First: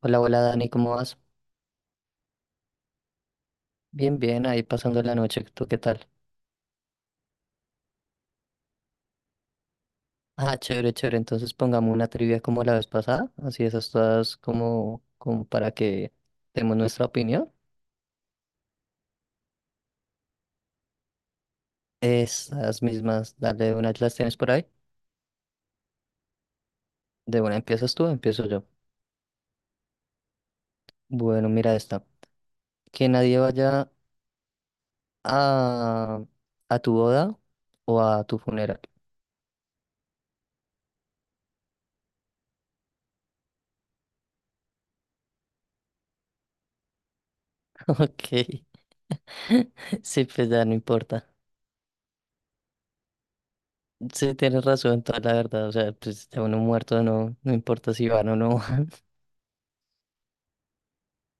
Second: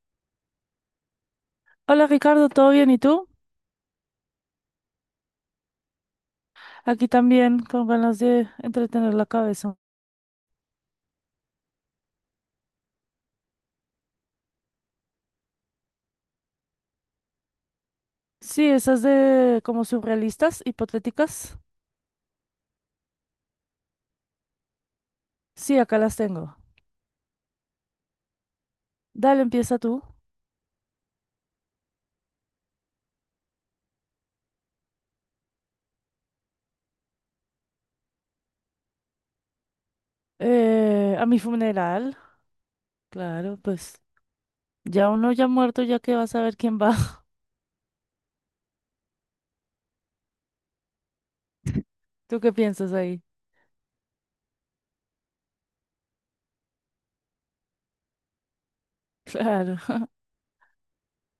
Hola, hola Dani, ¿cómo vas? Hola Ricardo, ¿todo bien? ¿Y tú? Bien, bien, ahí pasando la noche, ¿tú qué tal? Aquí también con ganas de entretener la cabeza. Ah, chévere, chévere, entonces pongamos una trivia como la vez pasada, así esas todas como, para que demos nuestra opinión. Sí, esas de como surrealistas, hipotéticas. Esas mismas, dale de una, las tienes por ahí. Sí, acá las tengo. De una empiezas tú, empiezo yo. Dale, empieza tú. Bueno, mira esta. Que nadie vaya a, a tu boda o a tu funeral. A mi funeral. Claro, pues ya uno ya muerto, ya que vas a ver quién va. Ok. Sí, pues ya no importa. ¿Tú qué piensas ahí? Sí, tienes razón, toda la verdad. O sea, pues ya uno muerto no, no importa si van o no. Claro.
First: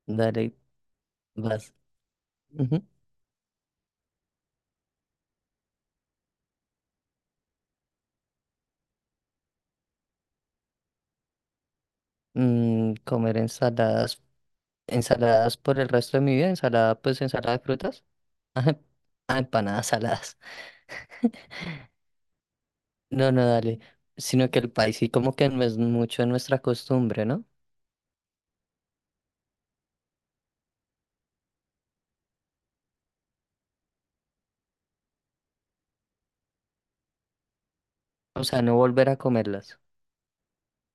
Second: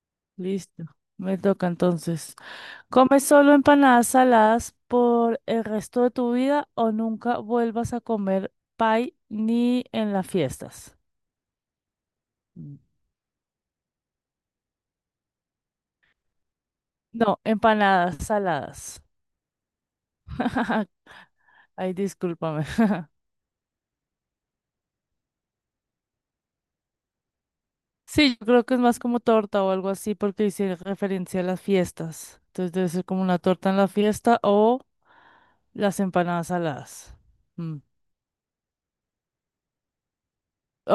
Dale, Listo. Me toca vas. entonces. Ujú. ¿Comes solo empanadas saladas por el resto de tu vida o nunca vuelvas a comer pie ni en las fiestas? Mm, comer ensaladas, ensaladas por el resto de mi vida, ensalada, pues No, ensalada de frutas, empanadas ah, saladas. empanadas saladas. Ay, discúlpame. No, no, dale. Sino que el país sí como que no es mucho nuestra costumbre, ¿no? Sí, yo creo que es más como torta o algo así porque hice referencia a las fiestas. Entonces debe ser como una torta en la fiesta o las empanadas saladas. Mm. O sea, no volver a comerlas.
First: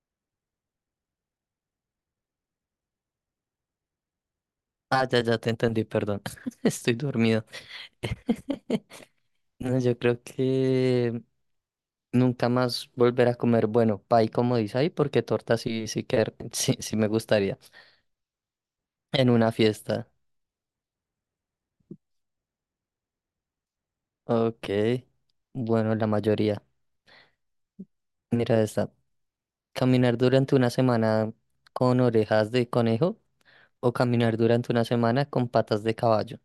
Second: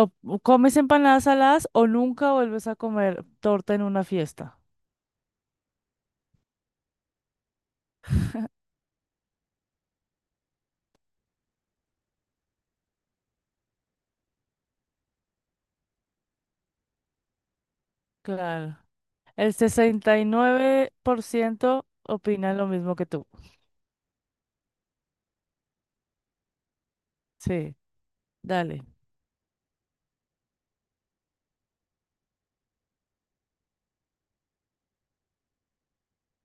O comes empanadas saladas o nunca vuelves a comer torta en una fiesta. Ah, ya, ya te entendí, perdón. Estoy dormido. No, yo creo que nunca más volver a comer, bueno, pay como dice ahí, porque torta sí, sí que sí, sí me gustaría. Claro. En una El fiesta. 69% opina lo mismo que tú. Ok. Bueno, la mayoría. Sí, Mira dale. esta. ¿Caminar durante una semana con orejas de conejo o caminar durante una semana con patas de caballo?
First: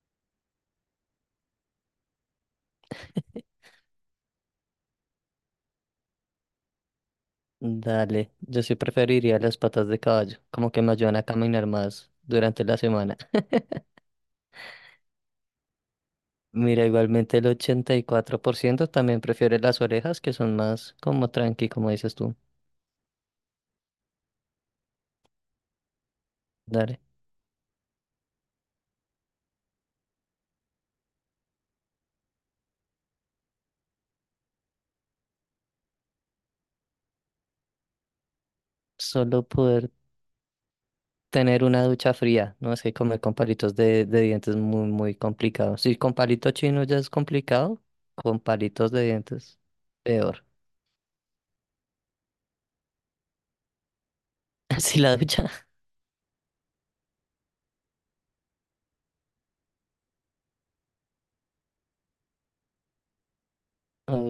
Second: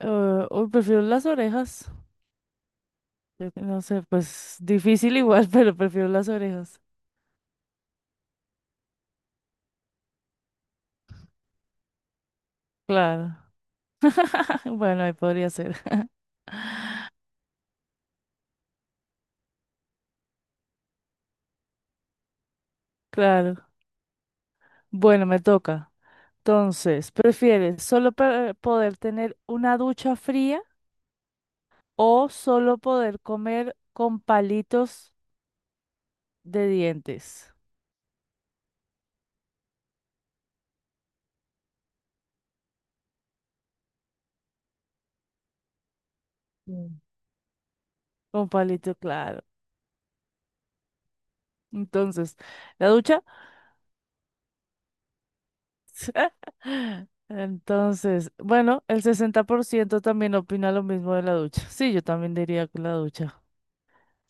Uy, prefiero las orejas. Yo que no sé, pues difícil igual, pero prefiero las orejas. Dale, yo sí preferiría las patas de caballo, como que me ayudan a caminar más durante la semana. Claro. Bueno, ahí podría ser. Mira, igualmente el 84% también prefiere las orejas, que son más como tranqui, como dices tú. Claro. Bueno, me toca. Dale, Entonces, ¿prefieres solo poder tener una ducha fría o solo poder comer con palitos de dientes? solo poder tener una ducha fría, no es que comer con palitos de dientes es muy, muy complicado. Si con palito chino ya Mm. es complicado, con Con palitos palito, de claro. dientes, peor. Entonces, ¿la ducha? Así la ducha. Entonces, bueno, el 60% también opina lo mismo de la ducha. Sí, yo también diría que la ducha.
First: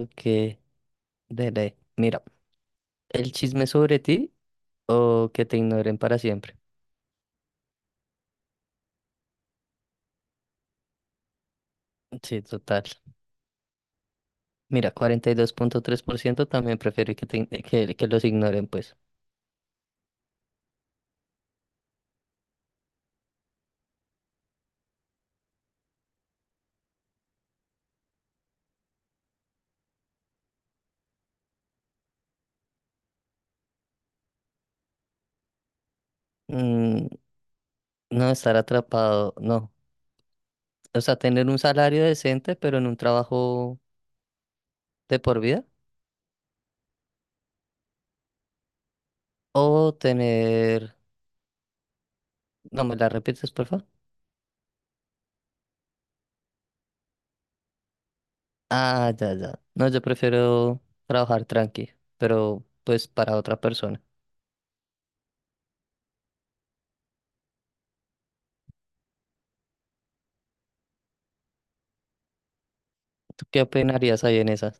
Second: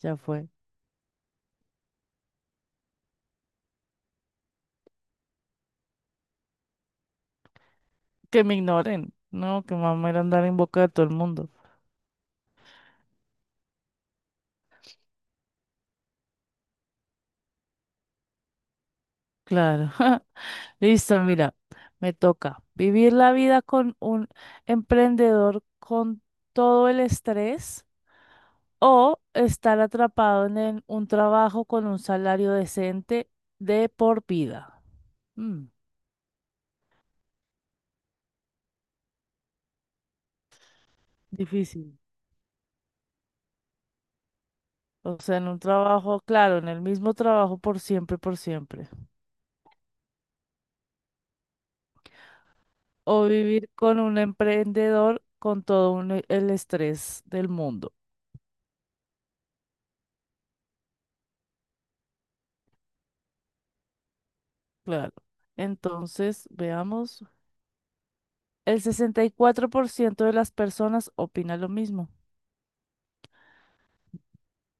Ya fue. dele. Mira, el chisme sobre ti o que te ignoren para siempre. Que me ignoren, ¿no? Que mamá era andar en boca de todo el mundo. Sí, total. Mira, 42.3% también prefiere que los ignoren, pues. Claro. Listo, mira, me toca vivir la vida con un emprendedor con todo el estrés o estar atrapado en un trabajo con un salario decente de por vida. Mm, Mm, no estar atrapado, no. O sea, tener un difícil. salario decente, pero en un trabajo O de sea, por en un vida. trabajo, claro, en el mismo trabajo por siempre, por siempre. O tener... No, ¿me la O repites, por vivir favor? con un emprendedor con todo el estrés del mundo. Ah, ya, ya. No, yo prefiero trabajar tranqui, pero pues para otra persona. Claro. Entonces, veamos. El 64% de las personas opina lo mismo. ¿Tú qué opinarías ahí en esa?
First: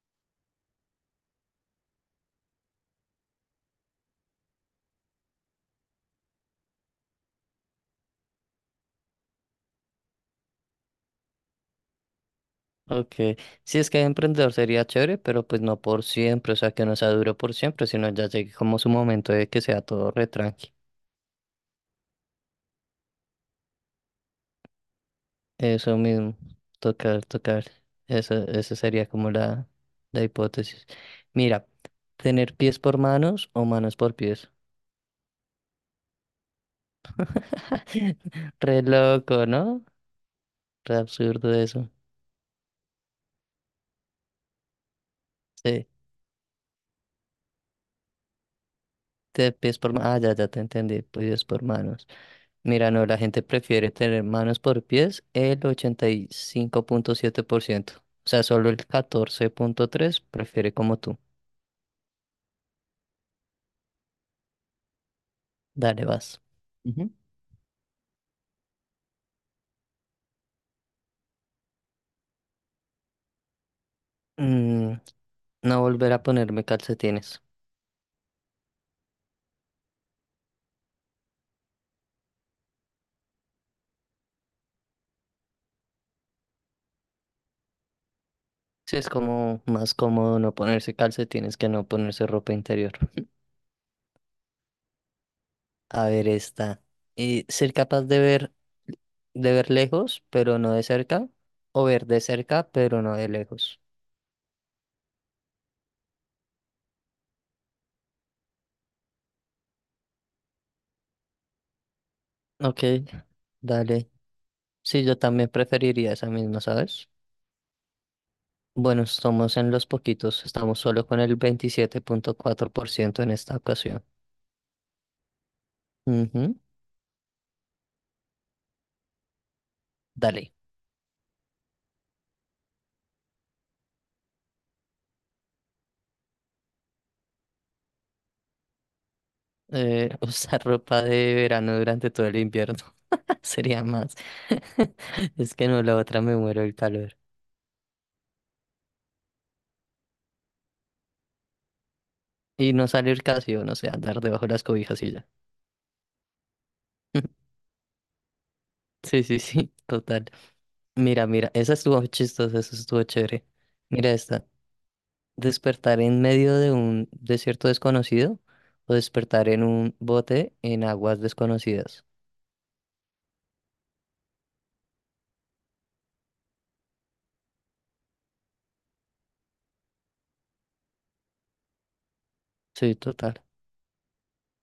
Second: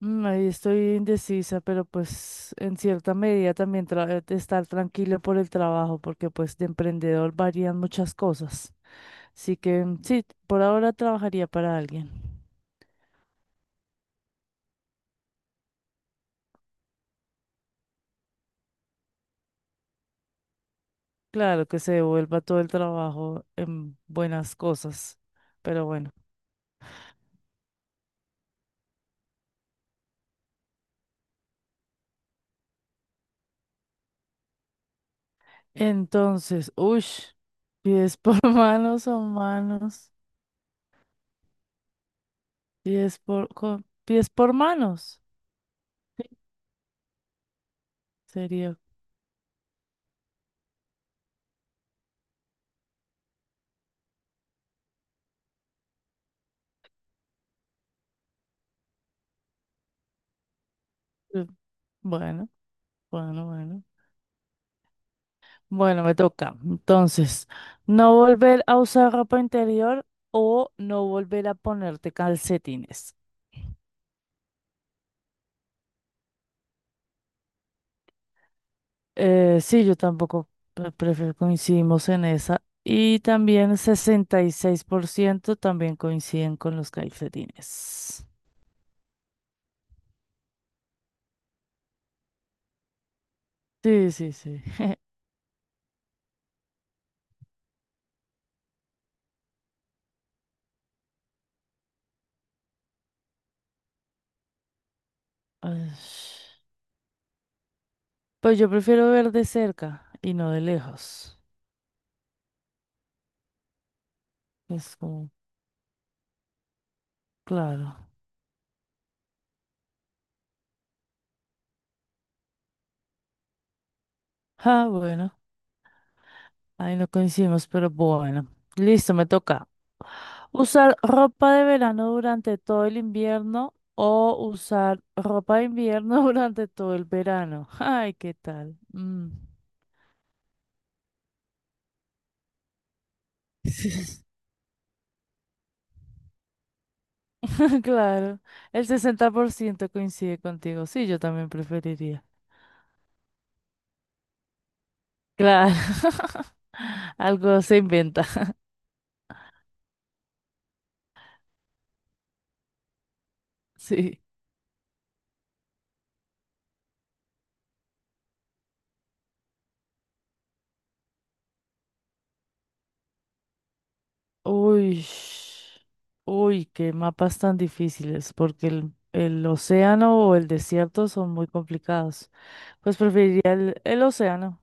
Mm, ahí estoy indecisa, pero pues en cierta medida también estar tranquilo por el trabajo, porque pues de emprendedor varían muchas cosas. Así que mm, sí, por ahora trabajaría para alguien. Ok, sí es que emprendedor sería chévere, pero pues no por siempre, o sea, que no sea duro por siempre, sino ya llegue como su momento de que sea todo re tranqui. Claro que se devuelva todo el trabajo en buenas cosas, pero Eso bueno. mismo, tocar, tocar. Eso, esa sería como la hipótesis. Mira, tener pies por manos o manos por pies. Entonces, uy, pies por Re manos o loco, ¿no? manos. Re absurdo eso. Pies por, pies por manos Sí, sería. Pies por manos. Ah, ya, ya te entendí, pies por manos. Mira, no, la gente prefiere tener manos por pies el 85.7%. O sea, solo el 14.3% prefiere como tú. eh, Bueno, bueno, bueno. Bueno, Dale, me vas. toca. Ujú. Entonces, no volver a usar ropa interior o no volver a ponerte calcetines. Mm, no volver a ponerme calcetines. Sí, yo tampoco prefiero, coincidimos en esa. Y también 66% también coinciden con los calcetines. Sí, es como más cómodo no ponerse calcetines que no ponerse ropa interior. Sí, sí, sí. A ver, esta. Ser capaz de ver lejos, pero no de cerca. O ver de cerca, pero no de lejos. Ay, pues yo prefiero ver de cerca y no de lejos. Ok, dale. Es Sí, yo como, también preferiría esa misma, ¿sabes? claro. Bueno, estamos en los poquitos, estamos solo con el 27.4% en esta ocasión. Ah, bueno, Ujú. ahí no coincidimos, pero bueno. Listo, me toca. Dale, ¿Usar ropa de verano durante todo el invierno o usar ropa de invierno durante todo el verano? Ay, ¿qué tal? Mm. Usar ropa de verano durante todo el invierno sería más. Es que no, la otra me muero el calor. Claro, el 60% coincide contigo. Sí, yo también preferiría. Y no salir casi, o no sé, andar debajo de las cobijas y ya. Claro, algo se inventa. Sí, sí, sí, total. Mira, mira, esa estuvo chistosa, esa estuvo chévere. Mira Sí. esta. ¿Despertar en medio de un desierto desconocido o despertar en un bote en aguas desconocidas? Uy, uy, qué mapas tan difíciles, porque el océano o el desierto son muy complicados. Sí, Pues total. preferiría el océano.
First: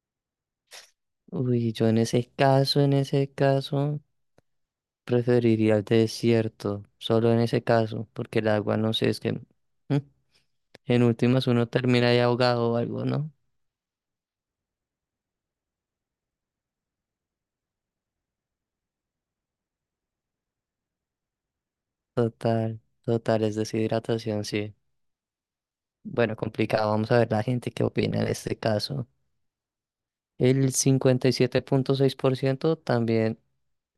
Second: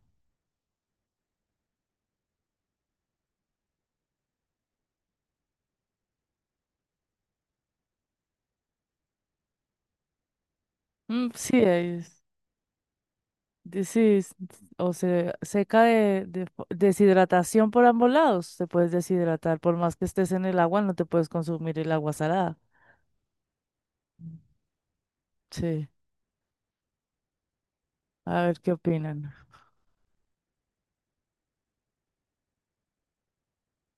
Uy, yo en ese caso, preferiría el desierto, solo en ese caso, porque el agua, no sé, es que en Mm, últimas sí, uno termina ahí ahogado o algo, ¿no? Es- o se seca deshidratación por ambos lados. Te puedes deshidratar, por más que estés en el agua, no te puedes consumir el agua salada. Total, total, es deshidratación, sí. Sí, Bueno, complicado, vamos a ver la gente qué opina en a este ver qué caso. opinan El 57.6% también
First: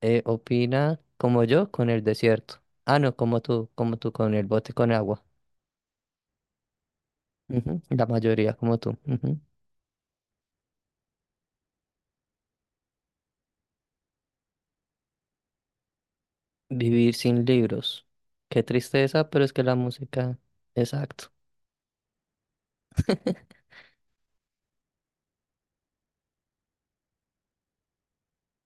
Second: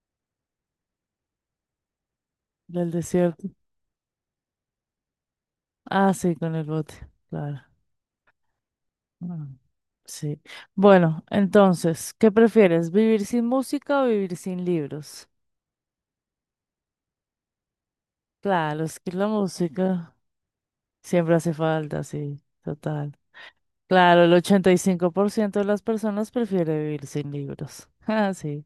opina como yo con el desierto. del Ah, no, desierto. Como tú con el bote con agua. Ah, sí, con el bote, claro. Ujú. La mayoría como tú. Mm, sí. Bueno, entonces, ¿qué prefieres? ¿Vivir sin música o vivir sin libros? Vivir sin libros. Qué Claro, es que la tristeza, pero es que la música música. Exacto. siempre hace falta, sí, total. Claro, el 85% de las personas prefiere vivir sin libros. Ah, sí.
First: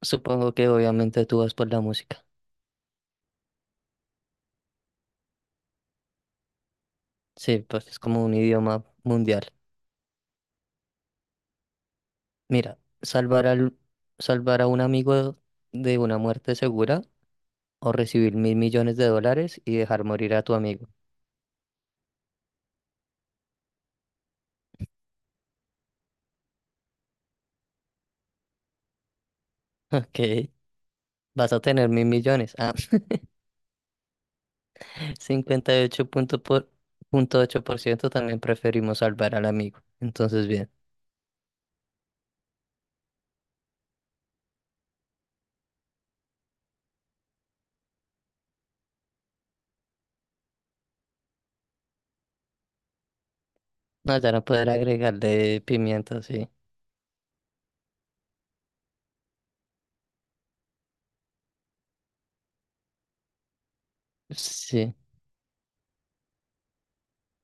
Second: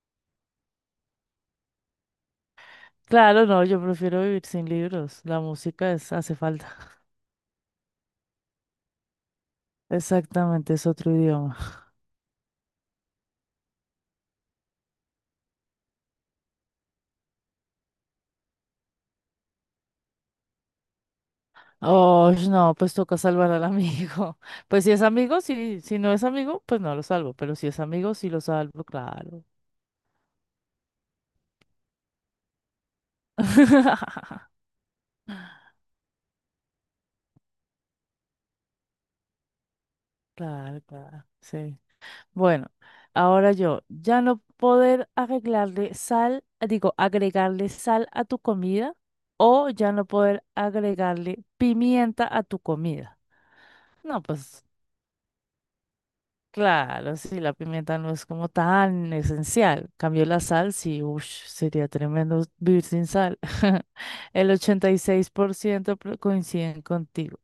Supongo que obviamente tú vas por la música. Claro, no, yo prefiero vivir sin libros. La música es, hace falta. Sí, pues es como un idioma mundial. Exactamente, es otro idioma. Mira, salvar a un amigo de una muerte segura o recibir mil millones de dólares y dejar morir a tu amigo. Oh, no, pues toca salvar al amigo. Pues si es amigo, sí, si no es amigo, pues no lo salvo. Pero si es amigo, sí lo salvo, claro. Ok, vas a tener mil millones. Ah, cincuenta y ocho punto por- punto ocho por ciento también preferimos salvar al amigo. Entonces, bien. Claro, claro, sí. Bueno, ahora yo, ya no poder agregarle sal, digo, agregarle sal a tu comida o ya no poder agregarle pimienta a tu comida. No, No, ya no pues poder agregarle pimienta, sí. claro, sí, la pimienta no es como tan esencial. Cambio la sal, sí, ush, sería tremendo vivir sin sal. El Sí. 86% coinciden contigo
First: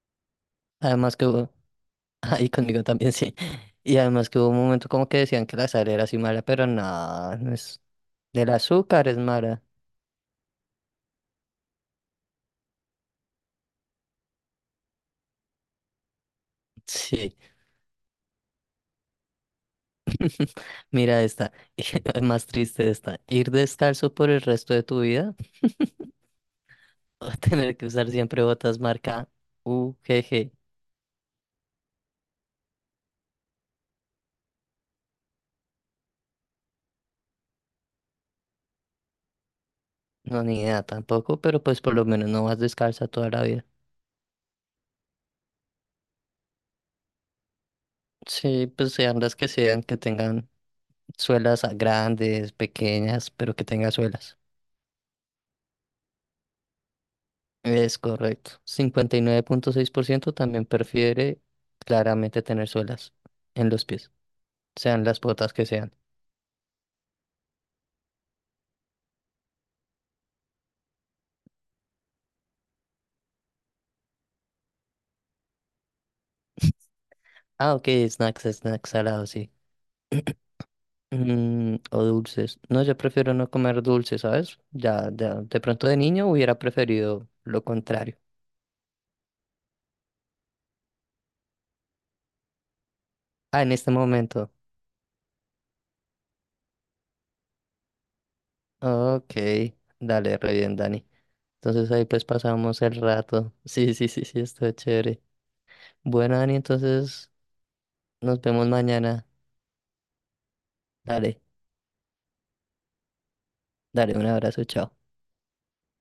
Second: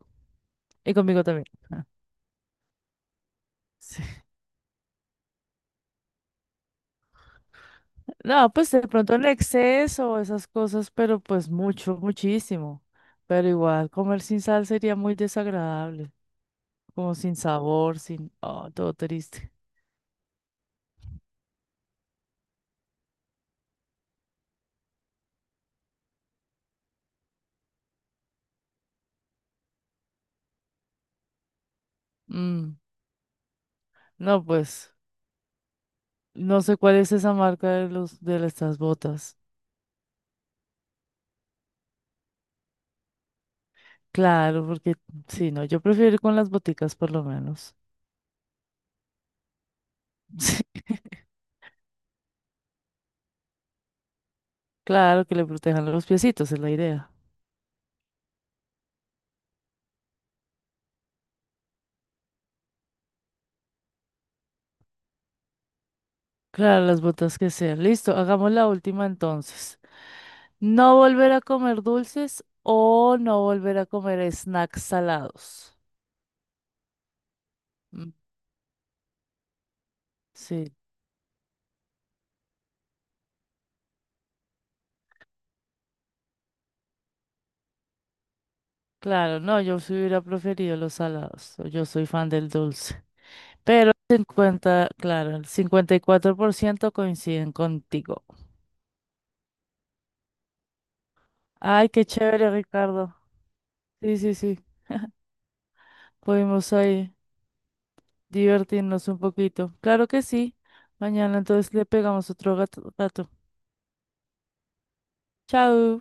y Además conmigo que también. hubo, ahí conmigo también sí. Y además que hubo un momento como que decían que la sal era así mala, pero nada no es, del No, pues de azúcar pronto es el mala. exceso, esas cosas, pero pues mucho, muchísimo. Pero igual, comer sin sal sería muy desagradable, como Sí, sin sabor, sin... Oh, todo triste. mira esta, es más triste esta. Ir descalzo por el resto de tu vida o tener que usar siempre botas marca UGG. Mm, no, pues, no sé cuál es esa marca de estas botas. No, ni idea tampoco, pero pues por lo menos no vas descalza toda la vida. Claro, porque sí, no, yo prefiero ir con las boticas por lo menos. Sí, pues sean las que sean, que tengan Sí, suelas grandes, pequeñas, pero que tenga suelas. claro, que le protejan los piecitos, es la idea. Es correcto. 59.6% también prefiere claramente tener suelas en los pies, sean las botas que sean. Claro, las botas que sean. Listo, hagamos la última entonces. No volver a comer dulces o no volver a comer snacks salados. Ah, ok, Mm, snacks, snacks salados, sí. sí, Mm, o dulces. No, yo prefiero no comer dulces, ¿sabes? Ya, ya, de pronto de niño hubiera preferido lo contrario. claro, no, yo sí hubiera preferido los salados. Yo soy fan del dulce. Ah, en este Pero el momento. 50, claro, el 54% coinciden contigo. Ok, dale, re bien, Dani. Ay, Entonces ahí qué pues chévere, pasamos el Ricardo. rato. Sí, sí, Sí, sí, sí, sí, sí. está chévere. Bueno, Dani, Pudimos ahí entonces nos vemos divertirnos un mañana. poquito. Claro que sí. Mañana Dale, entonces le pegamos otro gato. dale, un abrazo, chao. Chao.